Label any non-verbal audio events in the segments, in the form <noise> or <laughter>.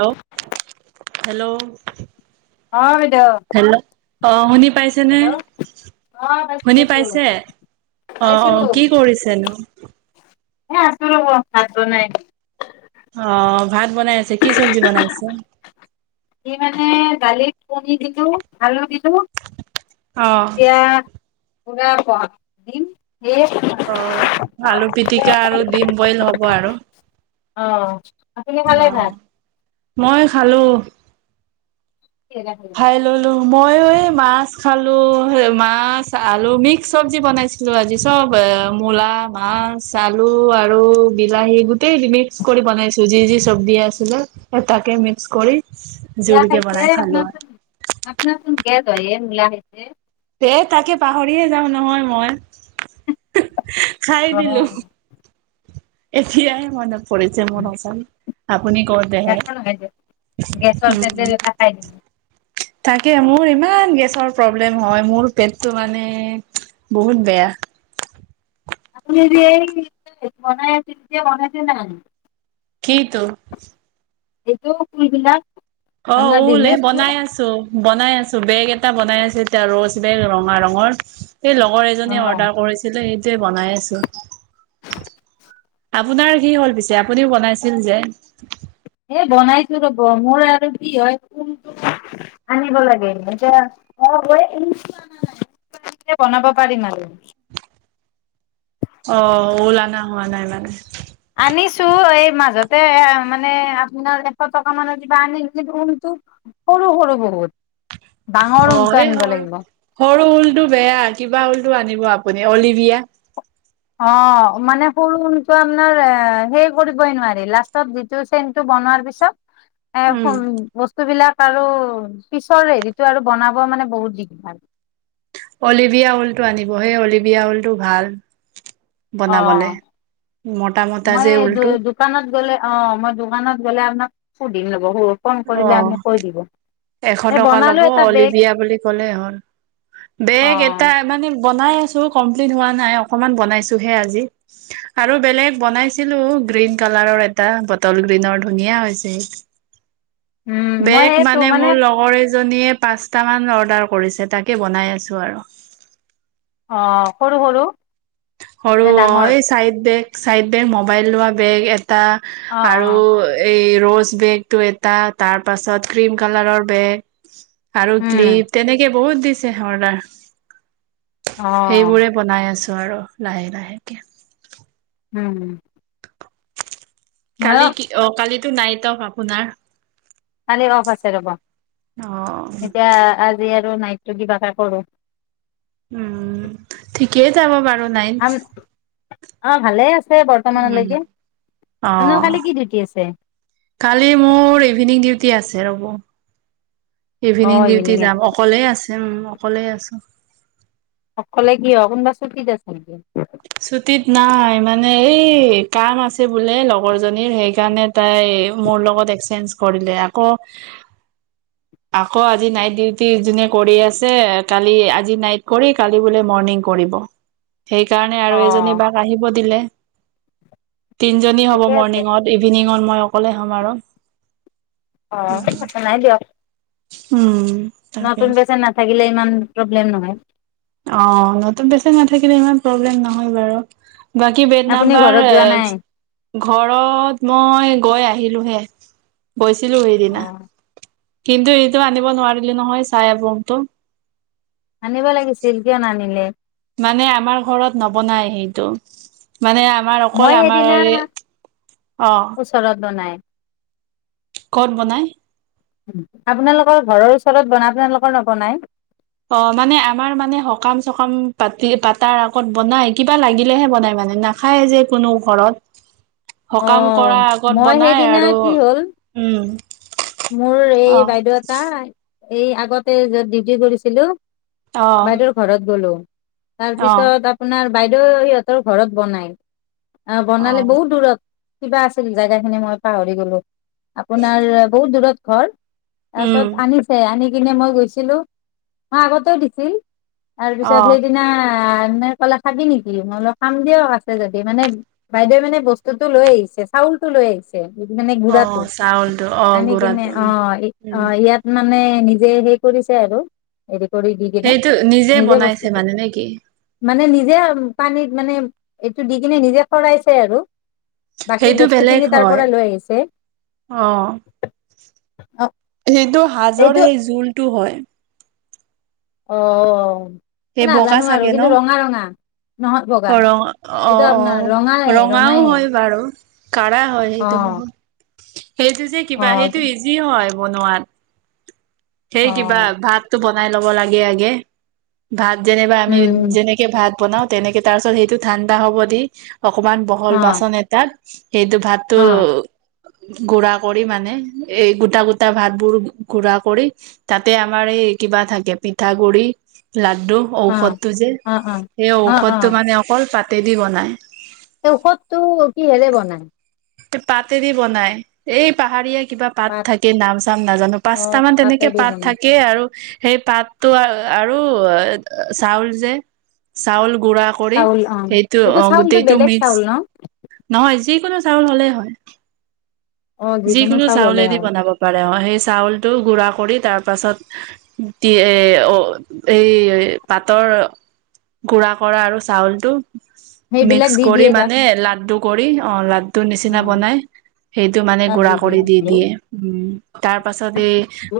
Hello, hello, অ বাইদেউ hello. অ', শুনি পাইছে নে হেল্ল' অ পাইছো শুনি পাইছো পাইছে অ পাইছো অ কি কৰিছেনো এ আছো ৰব ভাত বনাই অ ভাত বনাই আছে কি চব্জি বনাইছে দি মানে দালিত কণী দিলো আলু দিলো। ইবোৰ, অ এতিয়া পুৰা-প দিন। অ', আলু পিটিকা আৰু ডিম বইল হ'ব আৰু। অ। আপুনি ভালে অ ভাত। মই খালো। কিহেৰে খালে খাই ললোঁ। মইয়ো এই মাছ খালোঁ। মাছ, আলু মিক্স চব্জি বনাইছিলোঁ, আজি চব মূলা, মাছ, আলু আৰু বিলাহী গট তেই ৰিমিক্স কৰি বনাইছো যি য চব্জি আছেনা। এ তাকে মিক্স কৰি মূলা জুলকে খাইছে বনাই আপোনাৰ খালোঁ চোন আৰ। আপোনাৰ চোন গেছ হয় এ মূলা খাইছে। এই তাকে পাহৰিয়ে যাওঁ নহয় ম‌ই। হহ্। অ খাই দিলো এতিয়াহে মনত কৰিছে মন সচানি। এ ন হৈ য গেছৰ উম খাই য তাকে মোৰ ইমান গেছৰ প্ৰব্লেম হয় মোৰ পেটটো মানে বহুত বেয়া। আপুনি যে বনাই তেতিয়া বনাইছে নাই কি ইটো। এইটো ফুলবিলাক অ আপোনাৰ ল বিজনেচটো বনাই আছো বনাই আছো বেগ এটা বনাই আছো এতিয়া ৰছ বেগ ৰঙা ৰঙৰ সেই লগৰ এজনীয়ে অ অৰ্ডাৰ কৰিছিলে। সেইটোৱে বনাই আছো। আপ আপোনাৰ কি হ'ল পিছে। আপুনিও বনাইছিল যে। এ বনাইছো ৰব মোৰ আৰু কি হয়োন আনিব লাগে এ বনাব পাৰিম আৰু অ', ওলানা হোৱা নাই মানে। আনিছো এই মাজতে মানে আপোনাৰ এশ টকা মানৰ কিবা আনি উলটো সৰু সৰু বহুত। ডাঙৰ অ ঊণটো এই আনিব সৰু লাগিব সৰু ল টো বেয়া কিবা হ'লতটো আনিব আপুনি অলিভিয়া। অ', মানে সৰু ৰুমটো আপোনাৰ এ সেই কৰিবই নোৱাৰি। লাষ্টত যিটো চেইনটো বনোৱাৰ পিছত উম এ-খন বস্তুবিলাক আৰু পিছৰ হেৰিতটো আৰু বনাব মানে বহুত দিগ ভাল। অলিভিয়া ঊলটো আনিব সেই অলিভিয়া ঊলটো ভাল অ বনাবলে মতা মতা মই যে ঊলটো দোকানত গ'লে অ মই দোকানত গ'লে আপোনাক ফুড যহু ফোন অ কৰিলে আপুনি কৈ দিব। এশ এই টকা বনালো ল'ব এটা বেগ লিবিয়া বুলি কলে হ'ল। অ বেগ এটা মানে বনাই আছো কমপ্লিট হোৱা নাই অকণমান বনাইছোহে আজি আৰু বেলেগ বনাইছিলো গ্ৰীণ কালাৰৰ এটা বটল গ্ৰীনৰ ধুনীয়া হৈছে উম', মই বেগ সেইটো মানে মোৰ লগৰে আইজনীয়ে পাঁচতা মান অৰ্ডাৰ কৰিছে। তাকে বনাই আছো আৰু। অ সৰু সৰু হৰু নে ডাঙৰ অঐ চাহিত ব চাইদে বেগ মোবাইল লোৱা বেগ এ তাৰ অ আৰু অ এই ৰ'জ বেগতটো এটা তাৰ পাছত ক্ৰীম কালাৰৰ বেগ আৰু উম ক্লিপ তেনেকে বহুত দিছ চে হৰ্ডাৰ। অ সেইবোৰে বনাই আছো। নোৱাৰো। লাহে লাহেকে। উম। ময়ো কালি কি অ কালি এইটো নাইটক আপোনাৰ কালি অফ আছে ৰ'ব। অ এতিয়া আজি আৰ নাইটো কিবা এটা কৰোঁ। উম ঠিকেই যাব বাৰু আম নাইনচ। অ', ভালে আছ উম, আপোনাৰ কালি অ', কি ডিউটি আছে কালি মোৰ ইভিনিং ডিউট তি আছে ৰ'ব। ইভিনিং ডিউটি যাম অকলেই আছে। অকলে আছো। অকলে কি হয় কোনোবা ছুটিত আছে নেকি। ছুটিত নাই মানে এই কাম আছে বোলে লগৰ জনীৰ সেইকাৰণে তাই মোৰ লগত এক্সচেঞ্জ কৰিলে আকৌ আকৌ আজি নাইট ডিউটি যোনে কৰি আছে কালি, আজি নাইট কৰি কালি বোলে মৰ্ণিং কৰিব। সেইকাৰণে অ আৰু এজনী বাাক আহিব দিলে তিনজনী হ'ব ঠিকে আছে মৰ্ণিঙত, ইভিনিঙত মই অকলে সমাৰণ অ নাই দিয়ক উম। তাকে নতুন পেচেণ্ট নাথাকিলে <unintelligible> প্ৰব্লেম নহয়। অ' নতুন পেচেণ্ট নাথাকিলে ইমান প্ৰব্লেম নহয় বাৰু। বাকী বেড আপুনি নাম্বাৰ ঘৰত আ যোৱা নাই? ঘৰত মই গৈ আ <unintelligible> অ', <unintelligible> কিন্তু এইটো আনিব নোৱাৰিলে নহয় চাই আপমটো। আনিব লাগিছিল কিয় নানিলে? মানে আমাৰ ঘৰত নবনায় সেইটো। মানে আমাৰ মই অকল আমাৰ সেইদিনা এই অ'। <unintelligible> ক'ত বনায়? আপোনালোকৰ ঘৰৰ ওচৰত বনায়, আপোনালোকৰ নবনায়? অ' মানে আমাৰ মানে সকাম-চকাম পাতি পাতাৰ আগত বনায় কিবা লাগিলেহে বনায় মানে, নাখায় যে কোনো ঘৰত। সকাম অ', কৰাৰ আগত মই বনাই সেইদিনা আৰু, কি হ'ল উম। মোৰ অ এই বাইদেউ এটা এই আগতে য'ত ডিউটি কৰিছিলোঁ অ বাইদেউৰ ঘৰত গলোঁ। তাৰপিছত আপোনাৰ বাইদেউ সিহঁতৰ ঘৰত বনাই। অ বনালে বহুত দূৰত। কিবা আছিল জাগাখিনি মই পাহৰি গলোঁ। আপোনাৰ বহুত দূৰত ঘৰ। উম তাৰপিছত আনিছে, আনি সিপিনে মই গৈছিলোঁ, মই আগতেও দিছি অ তাৰপিছত সেইদিনা মানে ক'লা খাবি নেকি, মই বোলো খাম দিয়ক আছে যদি মানে বাইদেৱে মানে বস্তুতটো লৈ আহিছে চাউলতটো লৈ আহিছে। <unintelligible> মানে অ গুৰাটো? চাউলটো অ আনি কিনে গুড়াটো উম অ', উম অ', ইয়াত ম মানে নিজে হেই কৰিছে আৰু এ সেইটো নিজে বনাইছে মানে নেকি? মানে নিজে পানীত মানে এইটো দি কিনে নিজে কৰাইছে আৰু বাকী সেইটো বস্তু বেলেগ খিনি তাৰ হয় পৰা লৈ আহিছে অ। অ সেইটো হাজৰ এইটো সেই জোলটো। হয় অ। সেই বগা নাজানো আৰু চাগে ন? কিন্তু ৰঙা ৰঙা নহয় বগা ৰা অ', অ, এইটো আপোনাৰ ৰঙায়ে ৰঙাও ৰঙায়ে হয় বাৰু। কাৰা হয় অ সেইটো ব সেইটো যে অ কিবা সেইটো ইজি হয় বনোৱাত। সেই অ কিবা ভাত তো বনা বনাই ল'ব লাগে আগে আগে ভাল যেনিবা আমি উম যেনেকে ভাত বনাও তেনেকে তাৰ পিছত সেইটো ঠাণ্ডা হ'ব দি অকমান বহল অ বাচন এটাত <unintelligible> সেইটো ভাতো অ ঘুৰা কৰি মানে এই গোটা গোটা ভাত বোৰ ঘুৰা কৰি তাতে আমাৰ এই কিবা থাকে পিঠাাগুৰি লাগ অ ঔষধ টো যে, অ অ সেই অ ঔষধ টো মানে অকল পাত কিহেদি বনায় ঔষধতটো কিহেৰে বনাই পাতেদি বনাই এই পাহাৰীয়া কিবা পাত থাকে নাম চাম নাজানো অ পাঁচটা মান তেনেকে পাতেদি পাত বনাই থাকে আৰু সেই পাতটো আৰু ৰৈ অ, চাউল যে চাউল গু়ৰা কৰি চাউল অ সেইটো এইটো অ চাউলটো গোটেইটো বেলেগ মিক্স চাউল ন নহয় যিকোনো চাউল হলেই হয় অ যিকোনো চাউল হলে চাউলেদি হয় বনাব পাৰে অ সেইটো চাউলটো গুড়া কৰি তাৰ পাছত এ এই পাতৰ গু়া কৰা আৰু চাউলটো সেইবিলাক মিক্স দি কৰি দিয়ে তাত মানে ল কৰি অ লাডু অ নিচিনা বনাই সেইটো মানে গুৰাা কৰি দি দিয়ে উম তাৰ পাছত এই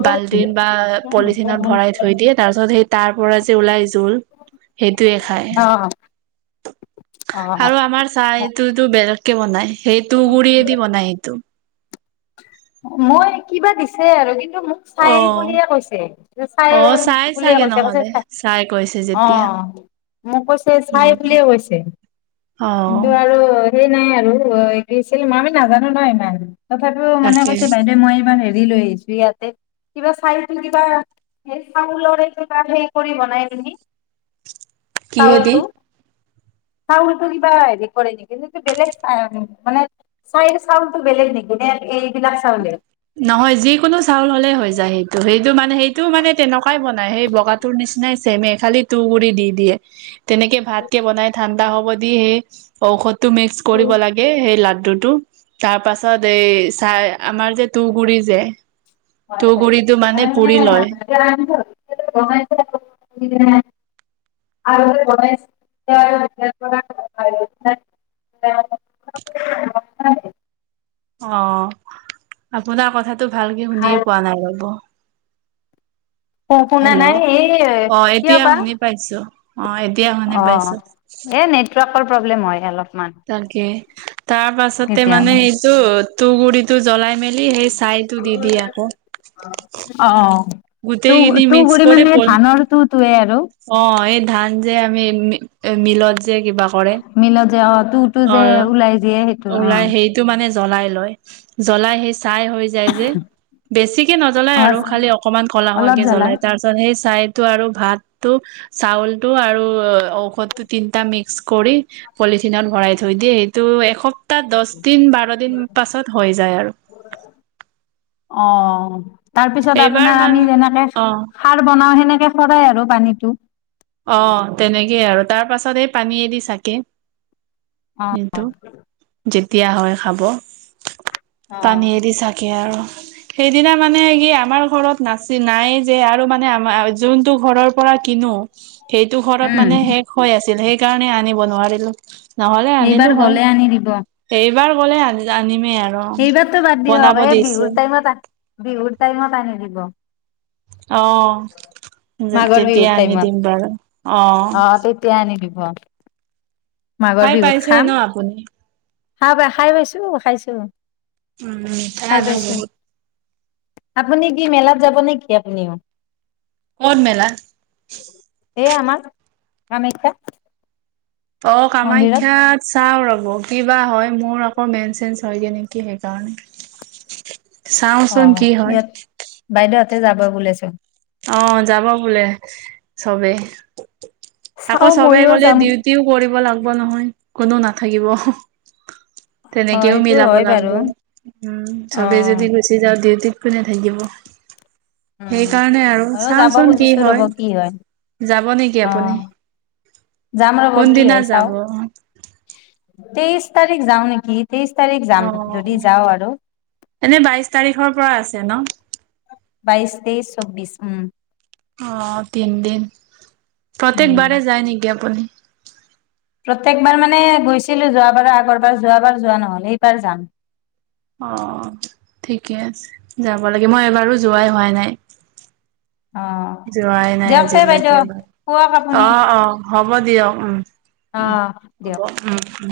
বাল্টিন বা পলিথিনত ভৰাই থৈ দিয়ে তাৰ পিছত সেই তাৰ পৰা যে ওলাইছে জোল সেইটয়ে খায়। অ অ আৰু আমাৰ চাহটোতো বেলেগ কেৱনাই সেই তো গুৰিয়ে অ দিব নাই সেই তটো মই কিবা দিছে আৰু কিন্তু এই মোক চাই অ বুলিয়ে কৈছে চাই অ চাই বুলে চাগে কৈছে কৈছে নহলে চ চাই কৈছে অ যেতিয়া মোক কৈছে চাই উম বুলিয়ে কৈছে অ কিন্তু আৰু নাই আৰুছিল মই আমি নাজানো ন ইমান তথাপো মানে তাকে কৈছে বাইদেউ মই ইব হ চল কিবনাইি <unintelligible> কিহেদি চাউলটো চাউলটো কিবা হেৰি কৰে নেকিটো বেলেগ চ মানে চাইৰ চাউলটো বেলেগ নেকি নে এই নহয় যিকোনো চাউল হ'লে হৈ যায় সেইটো সেই এইটো মানে সেইটো মানে তেনেকুৱাই বনাই সেই বগাটোৰ নিচিনাই চেমে খালি তু গুৰি দি দিয়ে তেনেকে ভাত কেে বনাই থাকে ঠাণ্ডা হ'ব দি সে ঔষধ টো মিক্স কৰিব লাগে সেই ল টো তাৰ পাছত এই চাই আমাৰ যে তগুৰি যে তুঁহগুৰিটো মানে পুৰি লয় হয়। আৰু গণেশ বি বি <unintelligible> অ আপোনাৰ কথা। টো ভালকে শুনিয়ে পোৱা নাই ৰব অ পুনা নাই হেল্ল' এই অ কিয় এতিয়া বা শুনি পাইছো অ এতিয়া হ ন অ পাইছো এই নেটৱৰ্কৰ প্ৰব্লেম হয় অলপ তাকে তাৰ পাছতে মানে কেতিয়াবা এইটো ত গুৰিতো জ্বলাই মেলি সেই চাইতো দি দি আকৌ ত গোটেইখিনি তোৰ মিক্স গুৰি কৰি মানে পল ধানৰ ত অ এই ধান যে আমি মিলত যে কিবা কৰে মিল যোৱা তটো তটো অ যে ওলাই যিয়ে সেইটো অ ওলাই সেইটো মানে জ্বলাই লয় জ্বলাই আহি চাই হৈ যায় যে বেছিকে নজ্বলাই অ আৰু খালি অকমান ক'লা হোৱ কেে জ্বলাই তাৰ পিছত সেই চাইটো আৰু ভাত টো চাউল টো আৰু অঔশতো তিন্তা মে কৰি পলিথিন ভৰাই থৈ দিয়ে সেইটো এস তাহ দহ দিন বাৰ দিন পাছত হৈ যায় আৰু অ তাৰ পিছত এইবাৰ আপোনাৰ মান আমি যেনেকে অ সাৰ বনাও তেনেকে ফৰাই আৰু পানীতটো অ তেনেকেই আৰু তাৰ পাছত এই পানীয়েদি চাকে অ'। কিন্তু যে দিয়া হয় খাব টানিয়েদি চাগে আৰু সেইদিনা মানে কি আমাৰ ঘৰত নাচ নাই যে আৰু মানে আমাৰ যোনতটো ঘৰৰ পৰা কিনো সেইটো ঘৰত উম, মানে শেষ হৈ আছিল সেই কাৰণে আনিব নাৰিল এইবাৰ গলে আনি দিব এইবাৰ গ'লে আনমি এইবাৰো বাদ দিয়ক এই বিহুৰ টাইমত বিহুৰ টাইমত আনি দিব আহ মাঘৰ তেতিয়া বিহুৰ আনি টাইমত দিম বাৰু অ াহ খাই পাইছে ন আপুনি হা ভাই খাই বাইছো খাইছো উম এ ত খাই ন পাইছো বহুত আপুনি কি মেলাত যাব নেকি আপুনিও কন মেেলা এই আমাৰ কমেখ্যা অ কামাখ্যাত চাও ৰবি কিবা হয় মোৰ আকৌ মেন চেঞ্চ হয়গে নেকি সেইকাৰণে চাওচোন কি হয় তাতে যাব বুলিছোন অ যাব বোলে চবেই আকৌ চাও চবাই ময়ো গ'লে যাম দিউটও কৰিব লাগ নহয় কোনো নাথাকিব অ', তেনেকেও সেইটো মিলাব হয় লাগিব বাৰু উম চবে অ'। যদি গুচি যাওঁ দিউ কোনে থাকিব উম সেইকাৰণে আৰু ময়ো যাব চাওচোন কি খুজিছো ৰ'ব হয় কি যাব নেকি অ আপুনি যাম ৰব কি কোনদিনা হয় চাও যাব? তেইছ তাৰিখ যাওঁ নেকি তেইশ তাৰিখ যাম অ যদি যাও আৰু এনেই বাইশ তাৰিখৰ পৰা আছে ন বাইশ তেইছ চৌবিশ উম অ তিনিদিন উম প্ৰত্যেকবাৰে যায় নেকি আপুনি প্ৰত্যেকবাৰ মানে গৈছিলো যোৱাবাৰ আগৰবাৰ যোৱাবাৰ যোৱা নহল এইবাৰ যাম অ ঠিকে আছে যাব লাগে মই এবাৰো যোৱাই হোৱা এ নাই অ যোৱাই নাই দিয়ক তে আজিলৈকে বাইদেউ এবাৰ। হোৱক আপুনি অ' অ' হব দিয়ক উম অ উম দিয়ক হব উম উম